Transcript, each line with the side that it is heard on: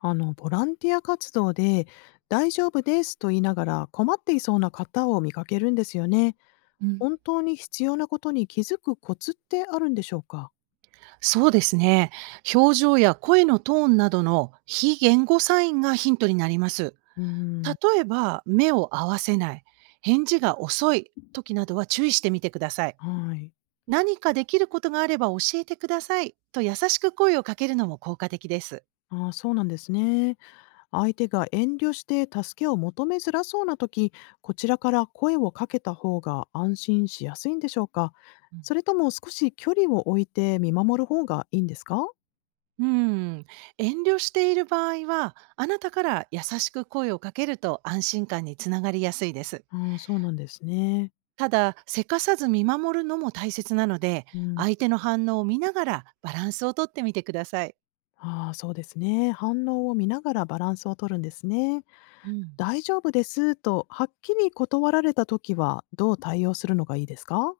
left: ボランティア活動で、大丈夫ですと言いながら困っていそうな方を見かけるんですよね。
right: うん、
left: 本当に必要なことに気づくコツってあるんでしょうか？
right: そうですね。表情や声のトーンなどの非言語サインがヒントになります。
left: うーん、
right: 例えば、目を合わせない、返事が遅い時などは注意してみてください。
left: はい。
right: 何かできることがあれば教えてくださいと優しく声をかけるのも効果的です。
left: ああ、そうなんですね。相手が遠慮して助けを求めづらそうな時、こちらから声をかけた方が安心しやすいんでしょうか？それとも少し距離を置いて見守る方がいいんですか？
right: うん、遠慮している場合は、あなたから優しく声をかけると安心感につながりやすいです。
left: ああ、そうなんですね。
right: ただ、せかさず見守るのも大切なので、
left: うん。
right: 相手の反応を見ながらバランスをとってみてください。
left: ああ、そうですね。反応を見ながらバランスを取るんですね。
right: うん、
left: 大丈夫ですと、はっきり断られたときは、どう対応するのがいいですか？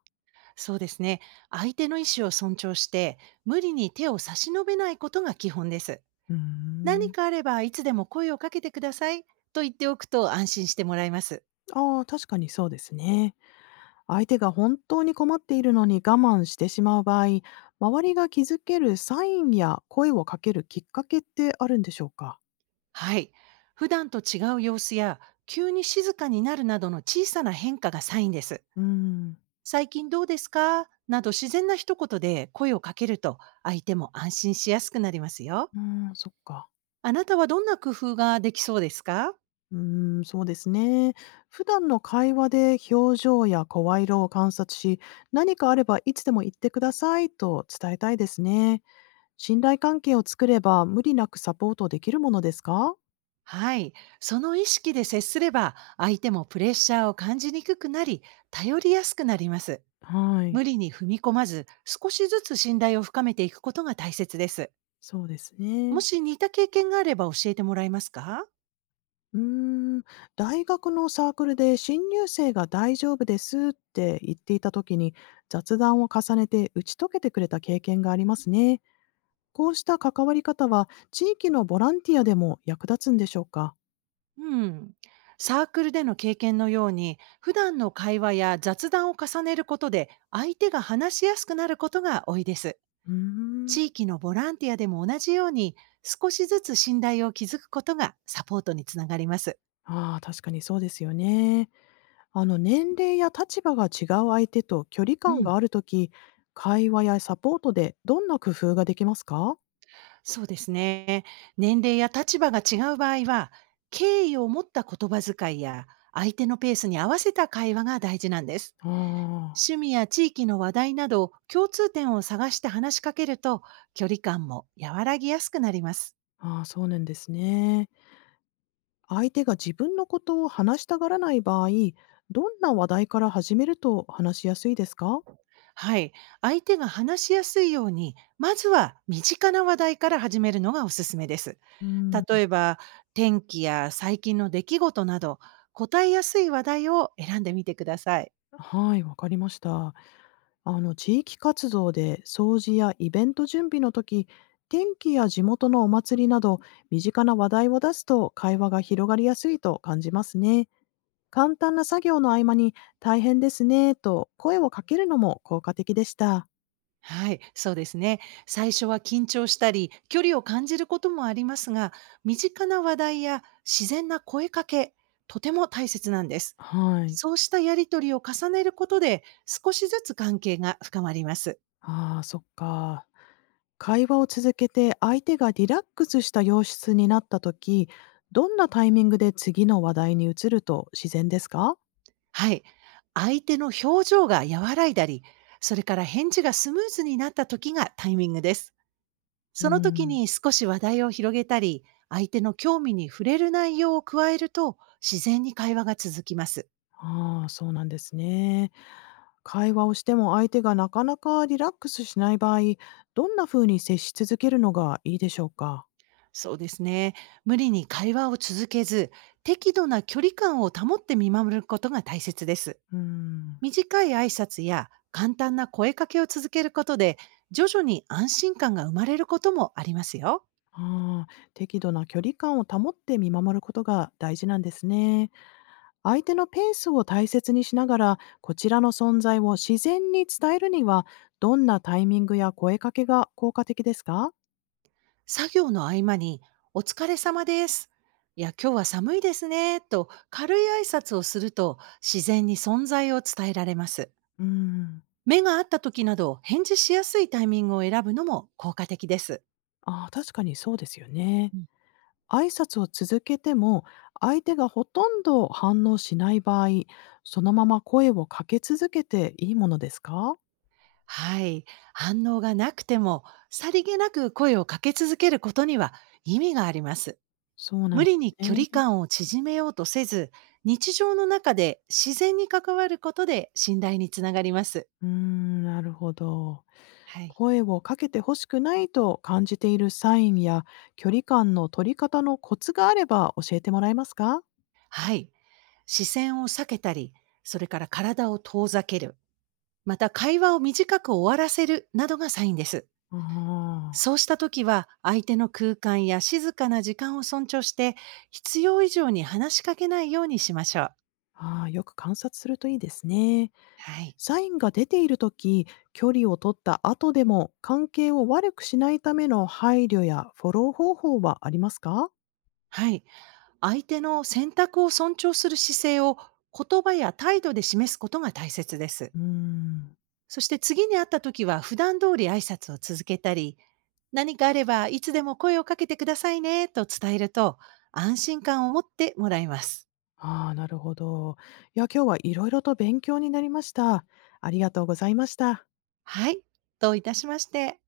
right: そうですね。相手の意思を尊重して、無理に手を差し伸べないことが基本です。
left: うー
right: 何
left: ん。
right: かあればいつでも声をかけてくださいと言っておくと安心してもらえます。
left: ああ、確かにそうですね。相手が本当に困っているのに我慢してしまう場合、周りが気づけるサインや声をかけるきっかけってあるんでしょうか？
right: はい。普段と違う様子や、急に静かになるなどの小さな変化がサインです。
left: うーん。
right: 最近どうですか？など自然な一言で声をかけると、相手も安心しやすくなりますよ。
left: うーん、そっか。
right: あなたはどんな工夫ができそうですか？
left: うーそうですね。普段の会話で表情や声色を観察し、何かあればいつでも言ってくださいと伝えたいですね。信頼関係を作れば無理なくサポートできるものですか？
right: はい。その意識で接すれば、相手もプレッシャーを感じにくくなり、頼りやすくなります。
left: はい、
right: 無理に踏み込まず、少しずつ信頼を深めていくことが大切です。
left: そうですね。
right: もし似た経験があれば教えてもらえますか？
left: うーん、大学のサークルで新入生が大丈夫ですって言っていた時に雑談を重ねて打ち解けてくれた経験がありますね。こうした関わり方は地域のボランティアでも役立つんでしょうか？
right: うん。サークルでの経験のように、普段の会話や雑談を重ねることで、相手が話しやすくなることが多いです。
left: うーん。
right: 地域のボランティアでも同じように、少しずつ信頼を築くことがサポートにつながります。
left: ああ、確かにそうですよね。あの、年齢や立場が違う相手と距離
right: う
left: 感
right: ん。
left: があるとき、会話やサポートでどんな工夫ができますか？
right: そうですね。年齢や立場が違う場合は、敬意を持った言葉遣いや、相手のペースに合わせた会話が大事なんです。
left: あ
right: 趣味や地域の話題など共通点を探して話しかけると距離感も和らぎやすくなります。
left: あ、ああ、そうなんですね。相手が自分のことを話したがらない場合、どんな話題から始めると話しやすいですか？
right: はい。相手が話しやすいように、まずは身近な話題から始めるのがおすすめです。
left: うん、
right: 例えば、天気や最近の出来事など、答えやすい話題を選んでみてください。
left: はい、わかりました。あの、地域活動で掃除やイベント準備の時、天気や地元のお祭りなど身近な話題を出すと会話が広がりやすいと感じますね。簡単な作業の合間に大変ですねと声をかけるのも効果的でした。
right: はい、そうですね。最初は緊張したり、距離を感じることもありますが、身近な話題や自然な声かけ、とても大切なんです。
left: はい。
right: そうしたやりとりを重ねることで、少しずつ関係が深まります。
left: ああ、そっか。会話を続けて相手がリラックスした様子になった時、どんなタイミングで次の話題に移ると自然ですか？
right: はい。相手の表情が和らいだり、それから返事がスムーズになった時がタイミングです。
left: う
right: その時
left: ん。
right: に少し話題を広げたり、相手の興味に触れる内容を加えると、自然に会話が続きます。
left: ああ、そうなんですね。会話をしても相手がなかなかリラックスしない場合、どんな風に接し続けるのがいいでしょうか？
right: そうですね。無理に会話を続けず、適度な距離感を保って見守ることが大切です。
left: うーん。
right: 短い挨拶や簡単な声かけを続けることで、徐々に安心感が生まれることもありますよ。
left: ああ、適度な距離感を保って見守ることが大事なんですね。相手のペースを大切にしながら、こちらの存在を自然に伝えるには、どんなタイミングや声かけが効果的ですか？
right: 作業の合間に、お疲れ様です。いや、今日は寒いですね。と軽い挨拶をすると、自然に存在を伝えられます。
left: うーん。
right: 目が合った時など、返事しやすいタイミングを選ぶのも効果的です。
left: ああ、確かにそうですよね。挨拶を続けても、相手がほとんど反応しない場合、そのまま声をかけ続けていいものですか？
right: はい、反応がなくても、さりげなく声をかけ続けることには意味があります。
left: そうな
right: 無
left: んで
right: 理
left: す
right: に距離
left: ね。
right: 感を縮めようとせず、日常の中で自然に関わることで信頼につながります。
left: うーん、なるほど。
right: はい。
left: 声をかけて欲しくないと感じているサインや、距離感の取り方のコツがあれば教えてもらえますか？
right: はい。視線を避けたり、それから体を遠ざける、また会話を短く終わらせるなどがサインです。
left: あ
right: そうした時は相手の空間や静かな時間を尊重して必要以上に話しかけないようにしましょう。
left: ああー、よく観察するといいですね。
right: はい。
left: サインが出ているとき、距離を取った後でも関係を悪くしないための配慮やフォロー方法はありますか？
right: はい。相手の選択を尊重する姿勢を言葉や態度で示すことが大切です。
left: うーん。
right: そして次に会った時は普段通り挨拶を続けたり、何かあればいつでも声をかけてくださいねと伝えると安心感を持ってもらえます。
left: ああ、なるほど。いや、今日はいろいろと勉強になりました。ありがとうございました。
right: はい。どういたしまして。